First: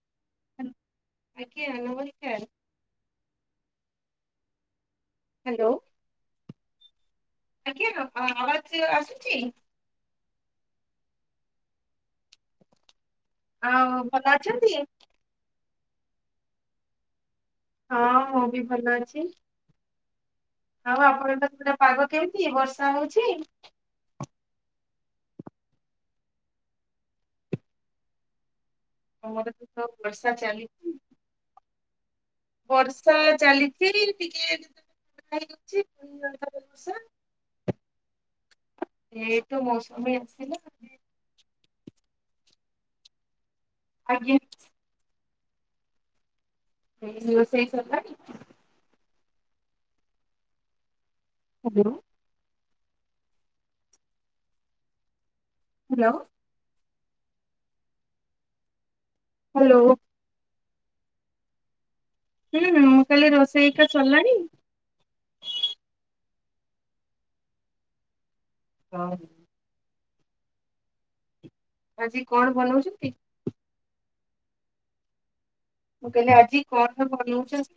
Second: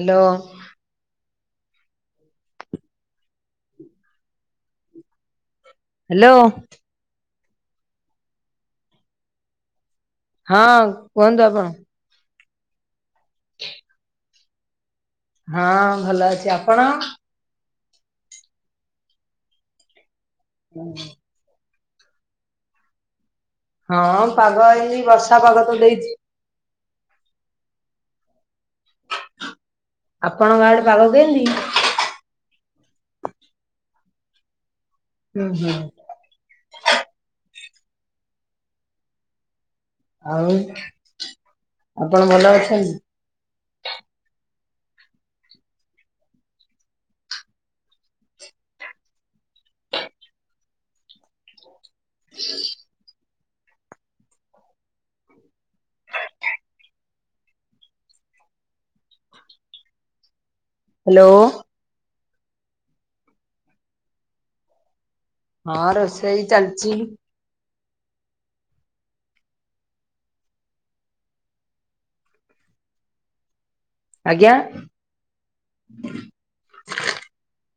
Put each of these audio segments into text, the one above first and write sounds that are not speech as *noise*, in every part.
Hello ଆଜ୍ଞା ନମସ୍କାର hello hello ଆଜ୍ଞା ଆବାଜ ଆସୁଛି? ହଁ କୁହନ୍ତୁ ଆପଣ। ଆଉ ଭଲ ଅଛନ୍ତି? ହଁ ଭଲ ଅଛି ଆପଣ? ହଁ ମୁଁ ବି ଭଲ ଅଛି। ଆଉ ଆପଣଙ୍କ ତ ପାଗ କେମିତି ବର୍ଷା ହଉଛି? ହଁ ପାଗ ଏଇଚି ବର୍ଷା ପାଗ ତ ଦେଇଛି। ଆମର ତ ସବୁ ବର୍ଷା ଆପଣ ଆଡେ ଚାଲିଛି ପାଗ କେମିତି? ବର୍ଷା ଚାଲିଛି ଟିକେ ହୁଁ ହୁଁ ହେଇଉଛି। *unintelligible* ତ ମୋୖସୁମି। ଆଉ ଆପଣ ଭଲ ଅଛନ୍ତି? ଆଜ୍ଞା ହେଇନି, ରୋଷେଇ ସରିଲାଣି? ହାଲୋ। *unintelligible* ହାଲୋ। ହାଲୋ। ହାଲୋ। ହୁଁ, ମୁଁ କହିଲି ରୋଷେଇ ହେଇକା ସରିଲାଣି? ହଁ, ରୋଷେଇ ଚାଲିଚି। *unintelligible* ଆଜି କଣ ବନଉଚନ୍ତି? ଆଜ୍ଞା। ମୁଁ କହିଲି ଆଜି କଣ ବନଉଚନ୍ତି?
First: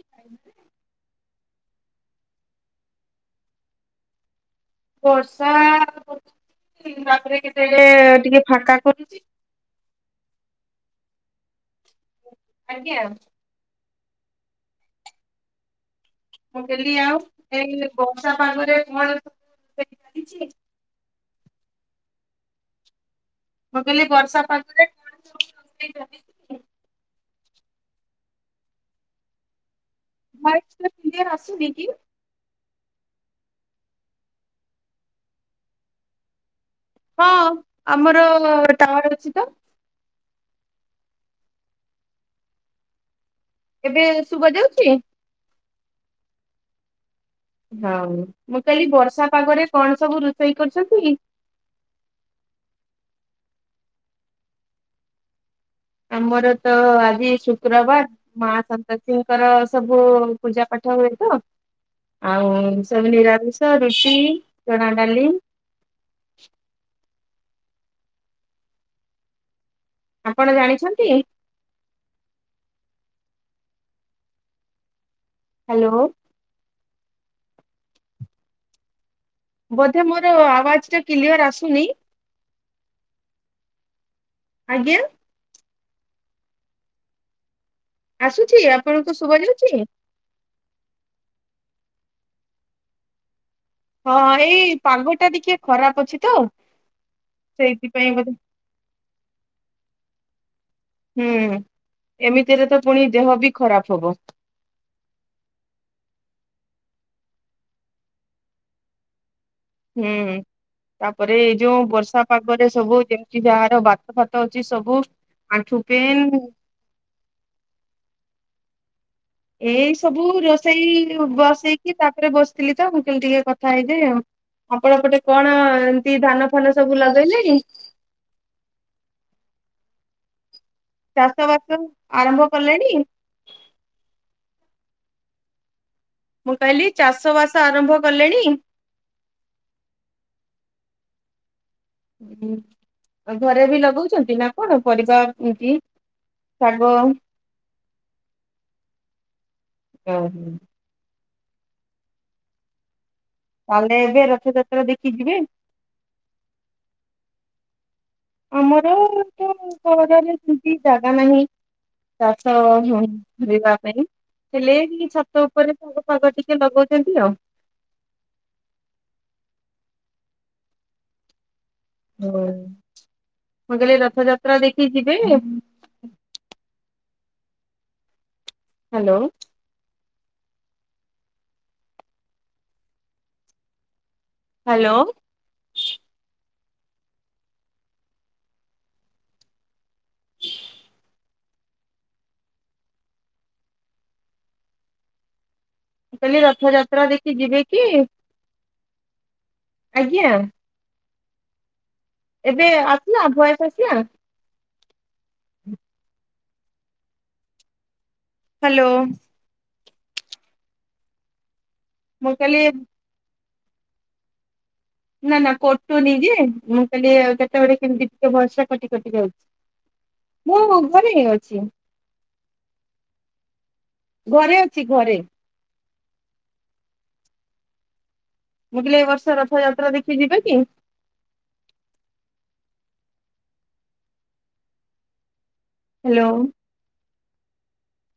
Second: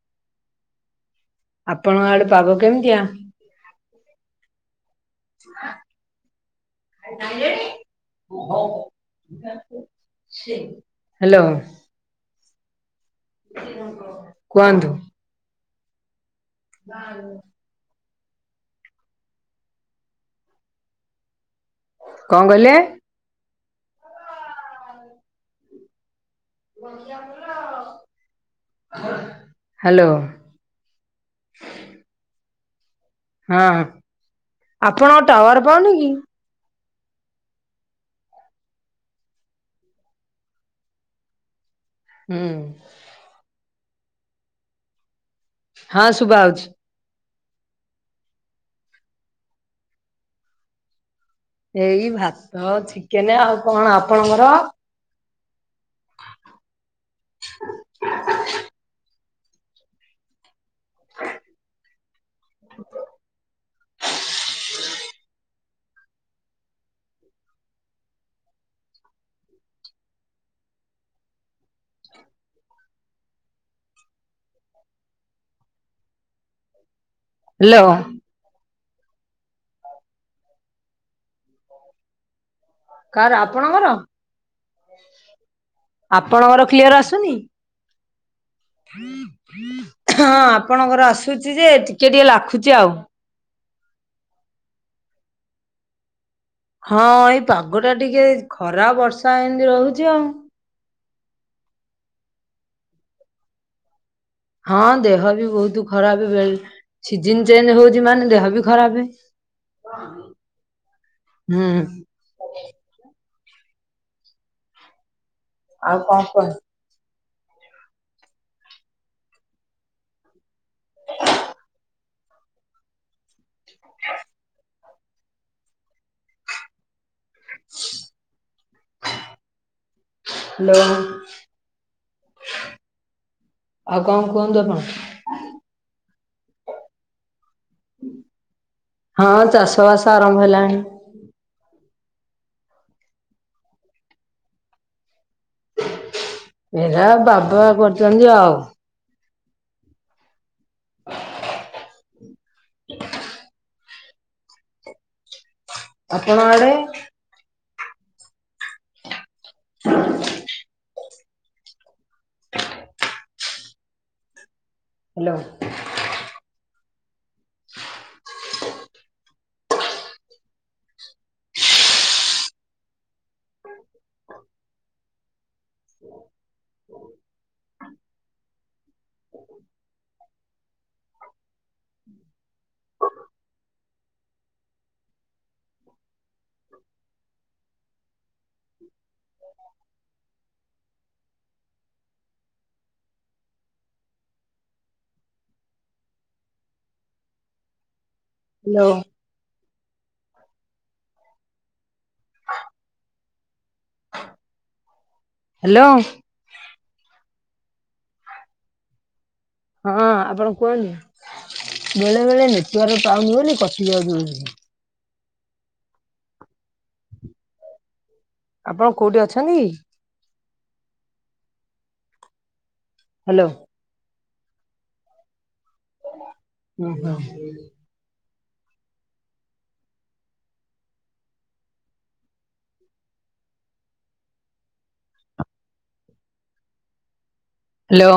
ଆପଣଙ୍କ ଆଡେ ପାଗ କେମିତିଆ? ବର୍ଷା ହଉଚି, ତାପରେ କେତେବେଳେ ଟିକେ ଫାଙ୍କା କରୁଚି। ହାଲୋ। ଆଜ୍ଞା। କୁହନ୍ତୁ? ମୁଁ କହିଲି ଆଉ, ଏଇ ବର୍ଷା ପାଗରେ କଣ ସବୁ ଚାଲିଚି? କଣ କହିଲେ? ମୁଁ କହିଲି ବର୍ଷା ପାଗରେ କଣ ସବୁ ବନେଇଚନ୍ତି? ହାଲୋ। ଭାଇ ସେଇଟା କ୍ଲ୍କିଅର ଆସୁନିକି? ହଁ, ଆପଣଙ୍କ ଟାୱାର ପାଉନି କି? ହଁ, ଆମର ଅ ଟାୱାର ଅଛି ତ। ହୁଁ। ଏବେ ଶୁବା ଯାଉଚି? ହଁ, ଶୁଭା ଆଉଛି। ହଁ, ମୁଁ କଇଲି ବର୍ଷା ପାଗରେ କଣ ସବୁ ରୋଷେଇ କରୁଚନ୍ତି? ଏଇ ଭାତ, ଚିକେନ ଆଉ କଣ? ଆପଣଙ୍କର? ଆମର ତ ଆଜି ଶୁକ୍ରବାର, ମା ସନ୍ତୋଷୀଙ୍କର ସବୁ ପୂଜାପାଠ ହୁଏ ତ, ଆଉ ସବୁ ନିରାମିଷ ରୁଟି, ଚଣା ଡାଲି ଆପଣ ଜାଣିଛନ୍ତି? *unintelligible* ହାଲୋ। ହାଲୋ। ବୋଧେ ମୋର ଆୱଜ ଟା କ୍ଲିୟର ଆସୁନି? କାର ଆପଣଙ୍କର, ଆଜ୍ଞା ଆପଣଙ୍କର କ୍ଲିୟର ଆସୁନି? ଆସୁଛି, ଆପଣଙ୍କୁ ଶୁଭା ଯାଉଛି? ହଁ, ଆପଣଙ୍କର ଆସୁଛି ଯେ, ଟିକେ ଟିକେ ଲାଖୁଛି ଆଉ। ହଁ, ଏଇ ପାଗଟା ଟିକେ ଖରାପ ଅଛି ତ। ହଁ, ଏଇ ପାଗ ଟା ସେଇଥିପାଇଁ ଟିକେ ବୋଧେ ଖରା, ବର୍ଷା ଏମତି ରହୁଛି ଆଉ। ହୁଁ, ଏମିତିରେ ତ ପୁଣି ଦେହ ବି ଖରାପ ହବ। ହଁ, ଦେହ ବି ବହୁତ ଖରାପ, ବେ, ସିଜନ ଚେଞ୍ଜ ହଉଛି ମାନେ ଦେହ ବି ଖରାପ। ହୁଁ, ତାପରେ ଏଇ ହୁଁ ଯୋଉ ବର୍ଷା ପାଗରେ ସବୁ, ଯେମତି ଯାହାର ବାତ-ଫାତ ଅଛି ସବୁ, ଆଣ୍ଠୁ ଆଉ କଣ ପେନ୍ କୁହ ଏଇ ସବୁ ରୋଷେଇ ବସେଇକି ତାପରେ ବସିଥିଲିତ ମୁଁ, କହିଲି ଟିକେ କଥା ହେଇଯାଏ ଆଉ। ଆପଣଙ୍କ ପଟେ କଣ ଏମତି ଧାନ ଫାନ ସବୁ ଲଗେଇଲେଣି? ହାଲୋ। ଚାଷ ବାସ ଆରମ୍ଭ କଲେଣି? ଆଉ କଣ କୁହନ୍ତୁ ଆପଣ? ମୁଁ କହିଲି ଚାଷ ବାସ ଆରମ୍ଭ କଲେଣି? ହଁ ଚାଷ ବାସ ଆରମ୍ଭ ହେଲାଣି। ଉଁ ହୁଁ ଆଉ ଘରେବି ଲଗଉଚନ୍ତି ନା କଣ ପରିବା ଏମିତି? ଶାଗ? ଏରା ବାବା କରୁଚନ୍ତି ଆଉ। ଓହୋ। *inaudible* ତମେ ଏବେ ରଥଯାତ୍ରା ଦେଖି ଯିବେ? ଆପଣ ଆଡ଼େ? ଆମର ତ *unintelligible* ତାମାନେ ଚାଷ ବୁଣିବା ପାଇଁ ହେଲେ ଏଇ ହ୍ୟାଲୋ। ଛାତ ଉପରେ ଶାଗ ପାଗ ଟିକେ ଲଗଉଚନ୍ତି ଆଉ। ହ, ମୁଁ କଇଲି ରଥଯାତ୍ରା ଦେଖି ଯିବେ? ହାଲୋ। ହାଲୋ। ମୁଁ କଇଲି ରଥଯାତ୍ରା ଦେଖି ଯିବେକି? ହାଲୋ। ଆଜ୍ଞା। ଏବେ ଆସିଲା ଭଏସ୍ ଆସିଲା? ହିଲୋ। ହାଲୋ। ହଁ ଆପଣ କୁହନ୍ତୁ, ବେଳେ ମୁଁ ବେଳେ କହିଲି ନେଟୱାର୍କ ପାଉନି ବୋଲି କଟି ଯାଉଚି ବୋଧେ। ନା ନା କଟୁନିଯେ ମୁଁ କଇଲି କେତେବେଳେ କେମତି ଟିକେ ଭଏସ୍ ଆପଣ କଟି କଟି କୋଉଠି ଯାଉଚି। ଅଛନ୍ତି? ମୁଁ ଘରେ ଅଛି। ହାଲୋ। ଘରେ ଅଛି ଘରେ। ଓହୋ। ମୁଁ କହିଲେ ଏବର୍ଷ ରଥଯାତ୍ରା ଦେଖି ଯିବେକି? ହାଲୋ। ହାଲୋ।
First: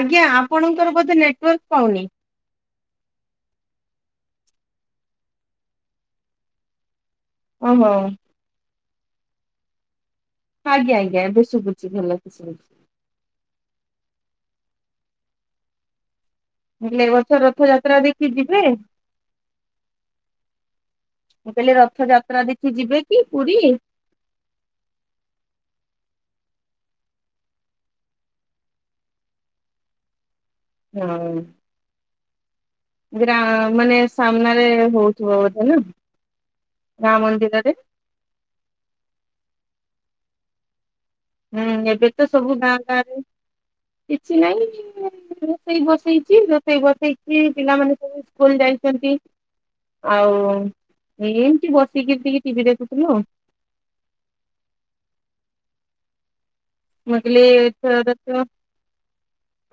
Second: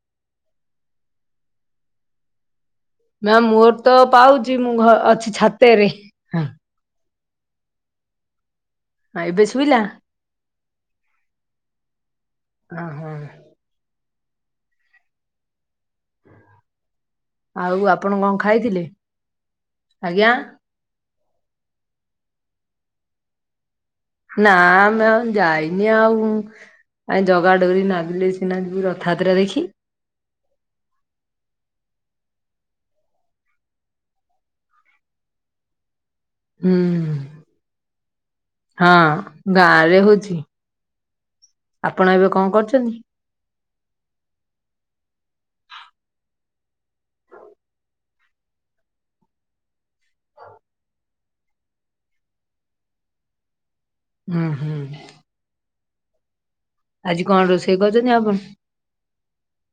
ଆଜ୍ଞା ଆପଣଙ୍କର ବୋଧେ ନେଟୱାର୍କ ପାଉନି? ମ୍ୟାମ୍ ମୋରତ ପାଉଚି ମୁଁ ଅଛି ଘ ଛାତରେ। ହଁ ଓହୋ। ଆଁ ଏବେ ଶୁବିଲା? ଆଜ୍ଞା ଆଜ୍ଞା ଏବେ ଶୁଭୁଛିି ଭଲକିସେ। ହଁ ହଁ। ହେଲେ ଏବର୍ଷ ରଥ ଆଉ ଯାତ୍ରା ଆପଣ ଦେଖି କଣ ଯିବେ? ଖାଇଥିଲେ? ଆଜ୍ଞା ମୁଁ କହିଲି ରଥଯାତ୍ରା ଦେଖି ଯିବେକି ପୁରୀ? ନା ମ୍ୟାମ୍ ଯାଇନି ଆଉ ଆଁ ଜଗା ଡୋରି ନାଗିଲେ ସିନା ଯିବୁ ରଥଯାତ୍ରା ଦେଖି। ହଁ। ଗ୍ରା ମାନେ ସାମ୍ନାରେ ହଉଥିବ ବୋଧେ ନା। ହୁଁ ଗାଁ ମନ୍ଦିରରେ। ହଁ ଗାଁରେ ହୋଉଚି। ହୁଁ ଏବେ ତ ସବୁ ଗାଁ ଗାଁରେ କିଛି ନାଇଁ ମୁଁ ରୋଷେଇ ବସେଇଛି ରୋଷେଇ ବସେଇଛି ପିଲାମାନେ ସବୁ ସ୍କୁଲ ଯାଇଛନ୍ତି। ଆଉ ଏମତି ବସିକିରି ଟିକେ ଟିଭି ଦେଖୁଥିଲୁ ଆଉ। ହୁଁ ହୁଁ। ମୁ ଆ ଆଜି କଣ କଲି ରୋଷେଇ କରୁଛନ୍ତି ଆପଣ? ଏଥରକ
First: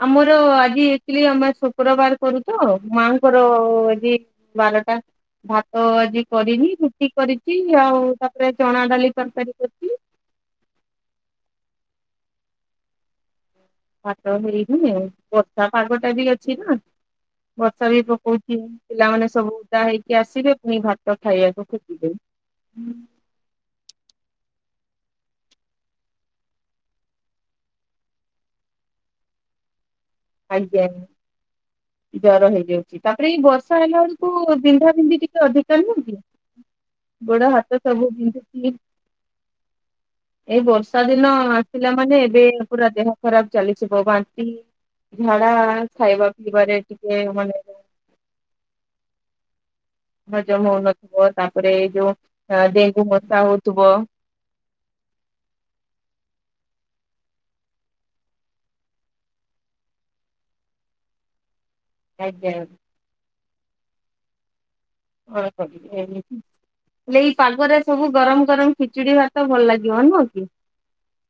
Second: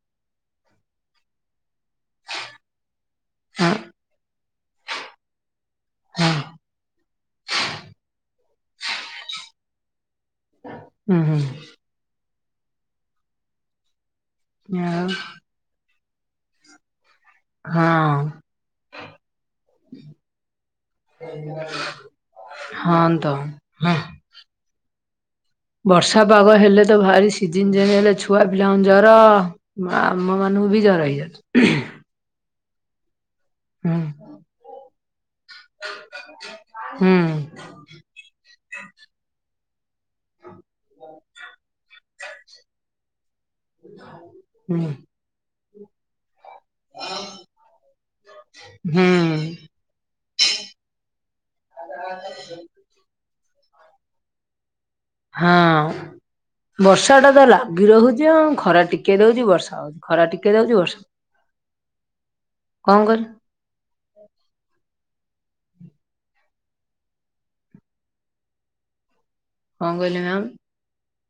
ଆମର ଆଜି ଇଥିଲି ଆମେ ସ ଶୁକ୍ରବାର କରୁ ତ ମାଙ୍କର ହଁ ଆଜି ବାରଟା ସା ତ ଆଜି ହଁ କରିନି ରୁଟି କରିଛି ଆଉ ତାପରେ ଚଣା ଡାଲି ତରକାରୀ କରି ହୁଁ ହୁଁ। ତ ହେଇନି ଆଉ ବର୍ଷା ପାଗ ଟା ବି ଅଛି ନା ବର୍ଷା ବି ହଁ। ପକଉଚି। ପିଲାମାନେ ସବୁ ଉଦା ହେଇକି ଆସିବେ ପୁଣି ଭାତ ଖାଇବାକୁ ଖୋଜିବେ। ହଁ। ତ *inaudible* ବର୍ଷା ପାଗ ହେଲେ ତ ଭାରି ସିଜିିନ ଚେଜେ ହେଲେ ଛୁଆ ପିଲାଙ୍କୁ ଜର ଆମ ମାନଙ୍କୁ ବି ଆଜ୍ଞା ଜର ହେଇଯାଉଚି। ଜର ହେଇଯାଉଛି ତାପରେ ଏଇ ବର୍ଷ ର୍ଷା ହେଲା ବେଳକୁ ବିନ୍ଧା ବିନ୍ଧି ଟିକେ ଅଧିକା ନୁହଁ କି ହୁଁ ଗୋଡ ହାତ ତ ସବୁ ବିନ୍ଧୁଚି। ଏଇ ବର୍ଷା ଦିନ ଆସିଲା ମାନେ ଏବେ ପୁରା ଦେହ ଖରାପ ଚାଲିଥିବ ବାନ୍ତି ହୁଁ ଝାଡା ଖାଇବା ପିଇବାରେ ଟିକେ ମାନେ ହୁଁ। ହଜମ ହଉନଥିବ ତାପରେ ଏଇ ଯୋଉ ଆଁ ଡେଙ୍ଗୁ ମଶା ହଉଥିବ। ହଁ। ବର୍ଷା ଟା ତ ଲାଗି ରହୁଛି ଆଉ ଖରା ଟିକେ ଦଉଛି ବର୍ଷା ହଉଛି ଖରା ଟିକେ ଦଉଛି ବର୍ଷା ଆଜ୍ଞା। କଣ କଲୁ *unintelligible* ହେଲେ ଏଇ ପାଗରେ ସବୁ ଗରମ ଗରମ ଖିଚୁଡି ଭା ତ ଭଲ କଣ ଲାଗିବ କହିଲେ ନୁହଁ କି ମ୍ୟାମ୍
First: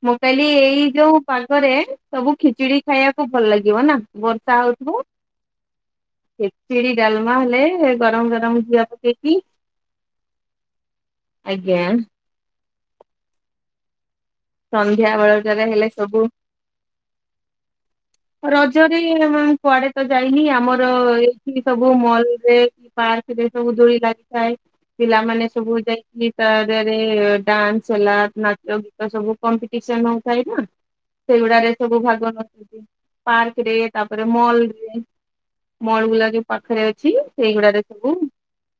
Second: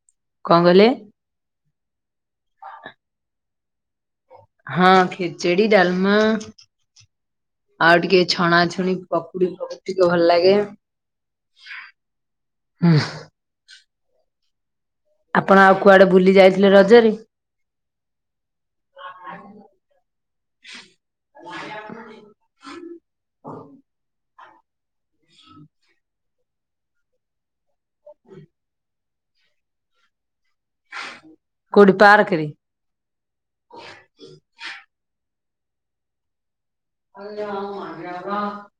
ମୁଁ କହିଲି କଣ ଏଇ କହିଲେ? ଯୋଉ ପାଗରେ ସବୁ ଖିଚୁଡି ଖାଇବାକୁ ଭଲ ଲାଗିବ ନା। ବର୍ଷା ହଁ ହଉଥିବ ଖେଚେଡି ଡାଲମା ଖିଚିଡି ଡାଲମା ହେଲେ ଆଉ ଟିକେ ଗରମ ଗରମ ଘିଅ ପକେଇକି *unintelligible* ଟିକେ ଭଲ ଲାଗେ ଆଜ୍ଞା ହୁଁ। ସନ୍ଧ୍ୟା ଆପଣ ବେଳଜାରେ ଆଉ ହେଲେ କୁଆଡେ ସବୁ ବୁଲି ଯାଇଥିଲେ ରଜରେ ରଜରେ ମୁଁ କୁଆଡେ ତ ଯାଇନି ଆମର ଏଇଠି ସବୁ ମଲ ରେ ପାର୍କ ରେ ସବୁ ଦୋଳି ଲାଗିଥାଏ। ପିଲାମାନେ ସବୁ ଯାଇକି ତା ଦେରେ ଡାନ୍ସ ହେଲା ନାଚ ଗୀତ ସବୁ କମ୍ପିଟିସନ ହୋଉ ଥାଏନା ସେଉଡାରେ କୋଉଠି ସବୁ ଭାଗ ପାର୍କରେ? ନ ପାର୍କ ରେ ତାପରେ ମଲ ରେ ମଲ ଗୁଲାକ ପାଖରେ ଅଛି। ସେଇଗୁଡାରେ ସବୁ *unintelligible*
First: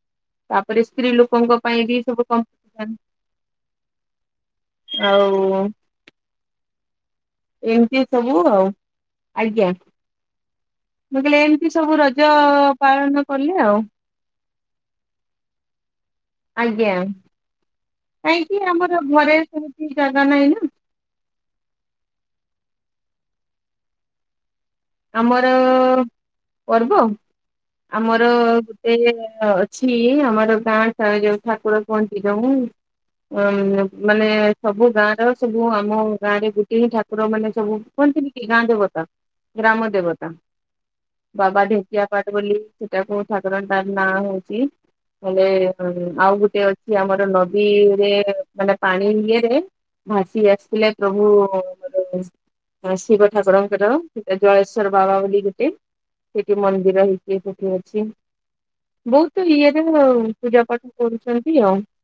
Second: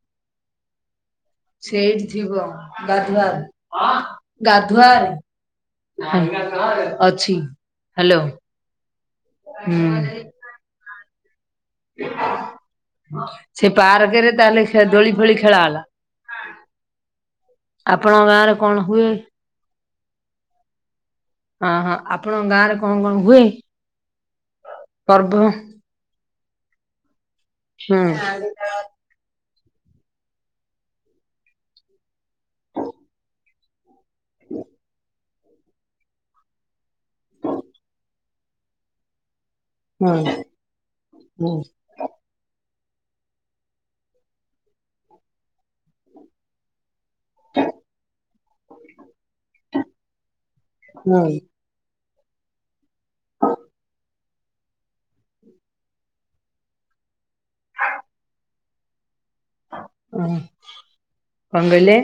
ତାପରେ ସ୍ତ୍ରୀ ଲୋକଙ୍କ ପାଇଁ ବି ସେଇଠି ସବୁ ଥିବ କମ୍ପିଟିସନ ଗାଧୁଆରେ ଆଉ ଗାଧୁଆରେ। ଅଛି ଏମିତି ହ୍ୟାଲୋ ସବୁ ଆଉ ଆଜ୍ଞା ହୁଁ। ମୁଁ କହିଲି ଏମିତି ସବୁ ରଜ ପାଳନ କଲେ ଆଉ। ଆ ରଜରେ ତାହେଲେ ଦୋଳି ଫୋଳି ଖେଳା ହେଲା। ଆଜ୍ଞା ଆପଣଙ୍କ ଗାଁରେ କାହିଁକିନା କଣ ଆମର ହୁଏ? ଘରେ ସେମିତି ଜାଗା ନାହିଁ ନା। ହଁ -ହଁ ଆପଣଙ୍କ ଗାଁ ରେ କଣ କଣ ହୁଏ? ପର୍ବ? ଆମର ପର୍ବ ହୁଁ ଆମର ଗୋଟେ ହୁଏ ଛି ଆମର ଗାଁ ଟା ଯଉ ଠାକୁର *unintelligible* ଯଉ ଅଁ ମାନେ ସବୁ ଗାଁ ର ସବୁ ଆମ ଗାଁ ରେ ଗୋଟେ ହିଁ ଠାକୁର ମାନେ ସବୁ କହନ୍ତି କି ଗାଁ ଦେବତା। ଗ୍ରାମ ଦେବତା ହୁଁ ହୁଁ ବାବାଢି ପୂଜା ପାଠ ବୋଲି ସେଟାକୁ ଠାକୁରଙ୍କର ନାଁ ହଉଚି ହେଲେ ଆଉ ଗୋଟେ ଅଛି ଆମର ନଦୀରେ ମାନେ ପାଣି ଇଏରେ ଭାସି ଆସିଥିଲେ ହୁଁ ପ୍ରଭୁ ଶିବ ଠାକୁରଙ୍କର ଜଳେଶ୍ଵର ବାବା ବୋଲି ଗୋଟେ ସେଠି ମନ୍ଦିର ହେଇଚି ସେଠି ଅଛି। ବହୁତୁ ଇଏରେ ଆଉ ହଁ ପୂଜା ପାଠ କରୁଚନ୍ତି କଣ ଆଉ। କହିଲେ?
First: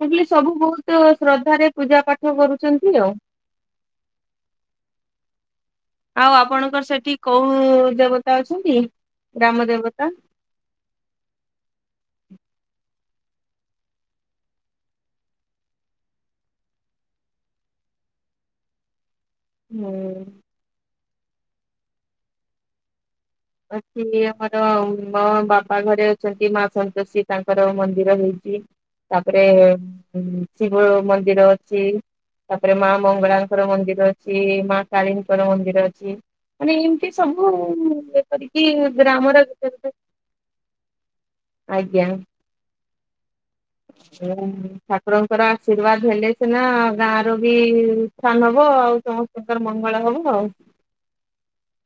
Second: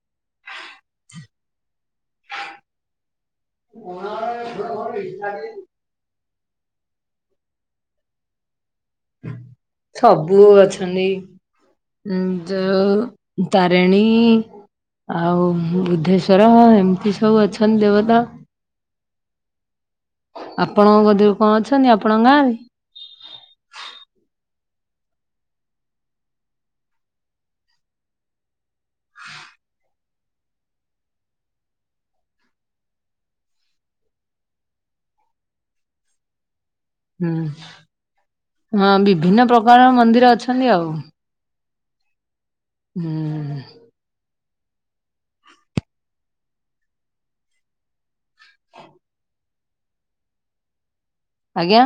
କିହିଲି ସବୁ ବହୁତ୍ ଶ୍ରଦ୍ଧା ରେ ପୂଜା ପାଠ କରୁଚନ୍ତି ଆଉ। *inaudible* ଆଉ ଆପଣଙ୍କର ସେଠି କଉ ଦେବତା ଅଛନ୍ତି ଗ୍ରାମ ଦେବତା? *unintelligible* ଅଛନ୍ତି ଯଉ ତାରିଣୀ। ଆଉ ବୁଦ୍ଧେଶ୍ଵର ଏମିତି ସବୁ ଅଛନ୍ତି ଦେବତା। ହୁଁ। ଆପଣଙ୍କ *unintelligible* କଣ ଅଛନ୍ତି ଆପଣଙ୍କ ଗାଁରେ? ଅଛି ଆମର ମୋ ବାପା ଘରେ ଅଛନ୍ତି ମା ସନ୍ତୋଷୀ ତାଙ୍କର ମନ୍ଦିର ହେଇଚି। ତାପରେ ଶିବ ମନ୍ଦିର ଅଛି। ତାପରେ ମା ମଙ୍ଗଳାଙ୍କର ମନ୍ଦିର ଅଛି ମା କାଳୀଙ୍କର ମନ୍ଦିର ଅଛି ମାନେ ଏମ୍ ଏମିତି ହୁଁ ସବୁ କରିକି ହଁ ଗ୍ରାମର ବିଭିନ୍ନ ଗୋଟେ ଗୋଟେ ପ୍ରକାର ମନ୍ଦିର ଅଛନ୍ତି ଆଉ। ଆଜ୍ଞା। ହଁ। ଠାକୁରଙ୍କର ଆଶୀର୍ବାଦ ହେଲେ ସିନା ଗାଁ ର ବି *unintelligible* ହବ ଆଉ ସମସ୍ତଙ୍କର ମଙ୍ଗଳ ହବ ଆଉ। ଆଜ୍ଞା।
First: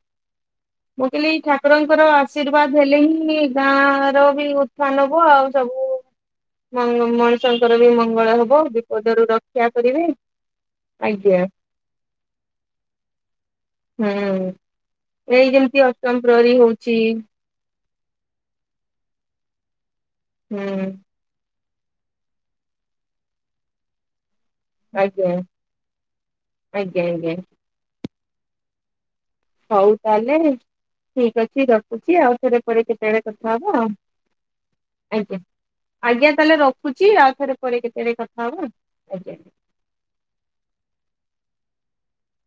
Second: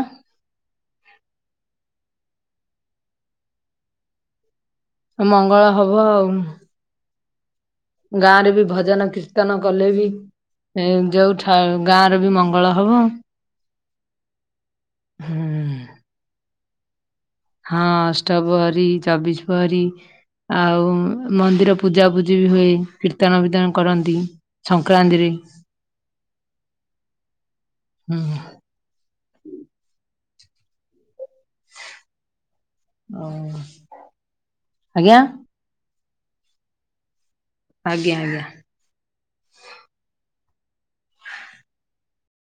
ମୁଁ କହିଲି ଠାକୁରଙ୍କର ଆଶୀର୍ବାଦ ହେଲେ ହିଁ ଗାଁ ର ବି ଉ ଉତ୍ଥାନ ହବ ଆଉ ମଙ୍ଗଳ ସବୁ ହବ ଆଉ ମଣି -ମଣି ଷଙ୍କର ବି ଗାଁ ମଙ୍ଗଳ ରେ ହବ ବି ବିପଦରୁୁ ରକ୍ଷା କରିବେ। ଏଁ- ଆଜ୍ଞା ଯଉ-ଠା ଗାଁରେ ବି ମଙ୍ଗଳ ହବ। ହୁଁ ଏଇ ଯେମିତି ଅଷ୍ଟମ୍ ପ୍ରହରୀ ହଉଚି ହଁ ଅଷ୍ଟପହରୀ ଚବିଶ୍ ପହରୀ ଆଉ ହୁଁ ମନ୍ଦିର ପୂଜାପୂଜି ବି ହୁଏ କୀର୍ତ୍ତନ ବିର୍ତ୍ତନ କରନ୍ତି। ଆଜ୍ଞା ସଂକ୍ରାନ୍ତିରେ ଆଜ୍ଞା ଆଜ୍ଞା। -ହୁଁ। ହଉ ତାହେଲେ ଠିକ୍ ଅଛି ରଖୁଚି ଆଉଥରେ ପରେ କେତେବେଳେ ଆଉ କଥା ହବା ଆଉ ଆଜ୍ଞା- ଆଜ୍ଞା ତାହଲେ ରଖୁଚି ଆଉ ଥରେ ପରେ ଆଜ୍ଞା କେତେବେଳେ ଆଜ୍ଞା। କଥା ହବା ଆଜ୍ଞା।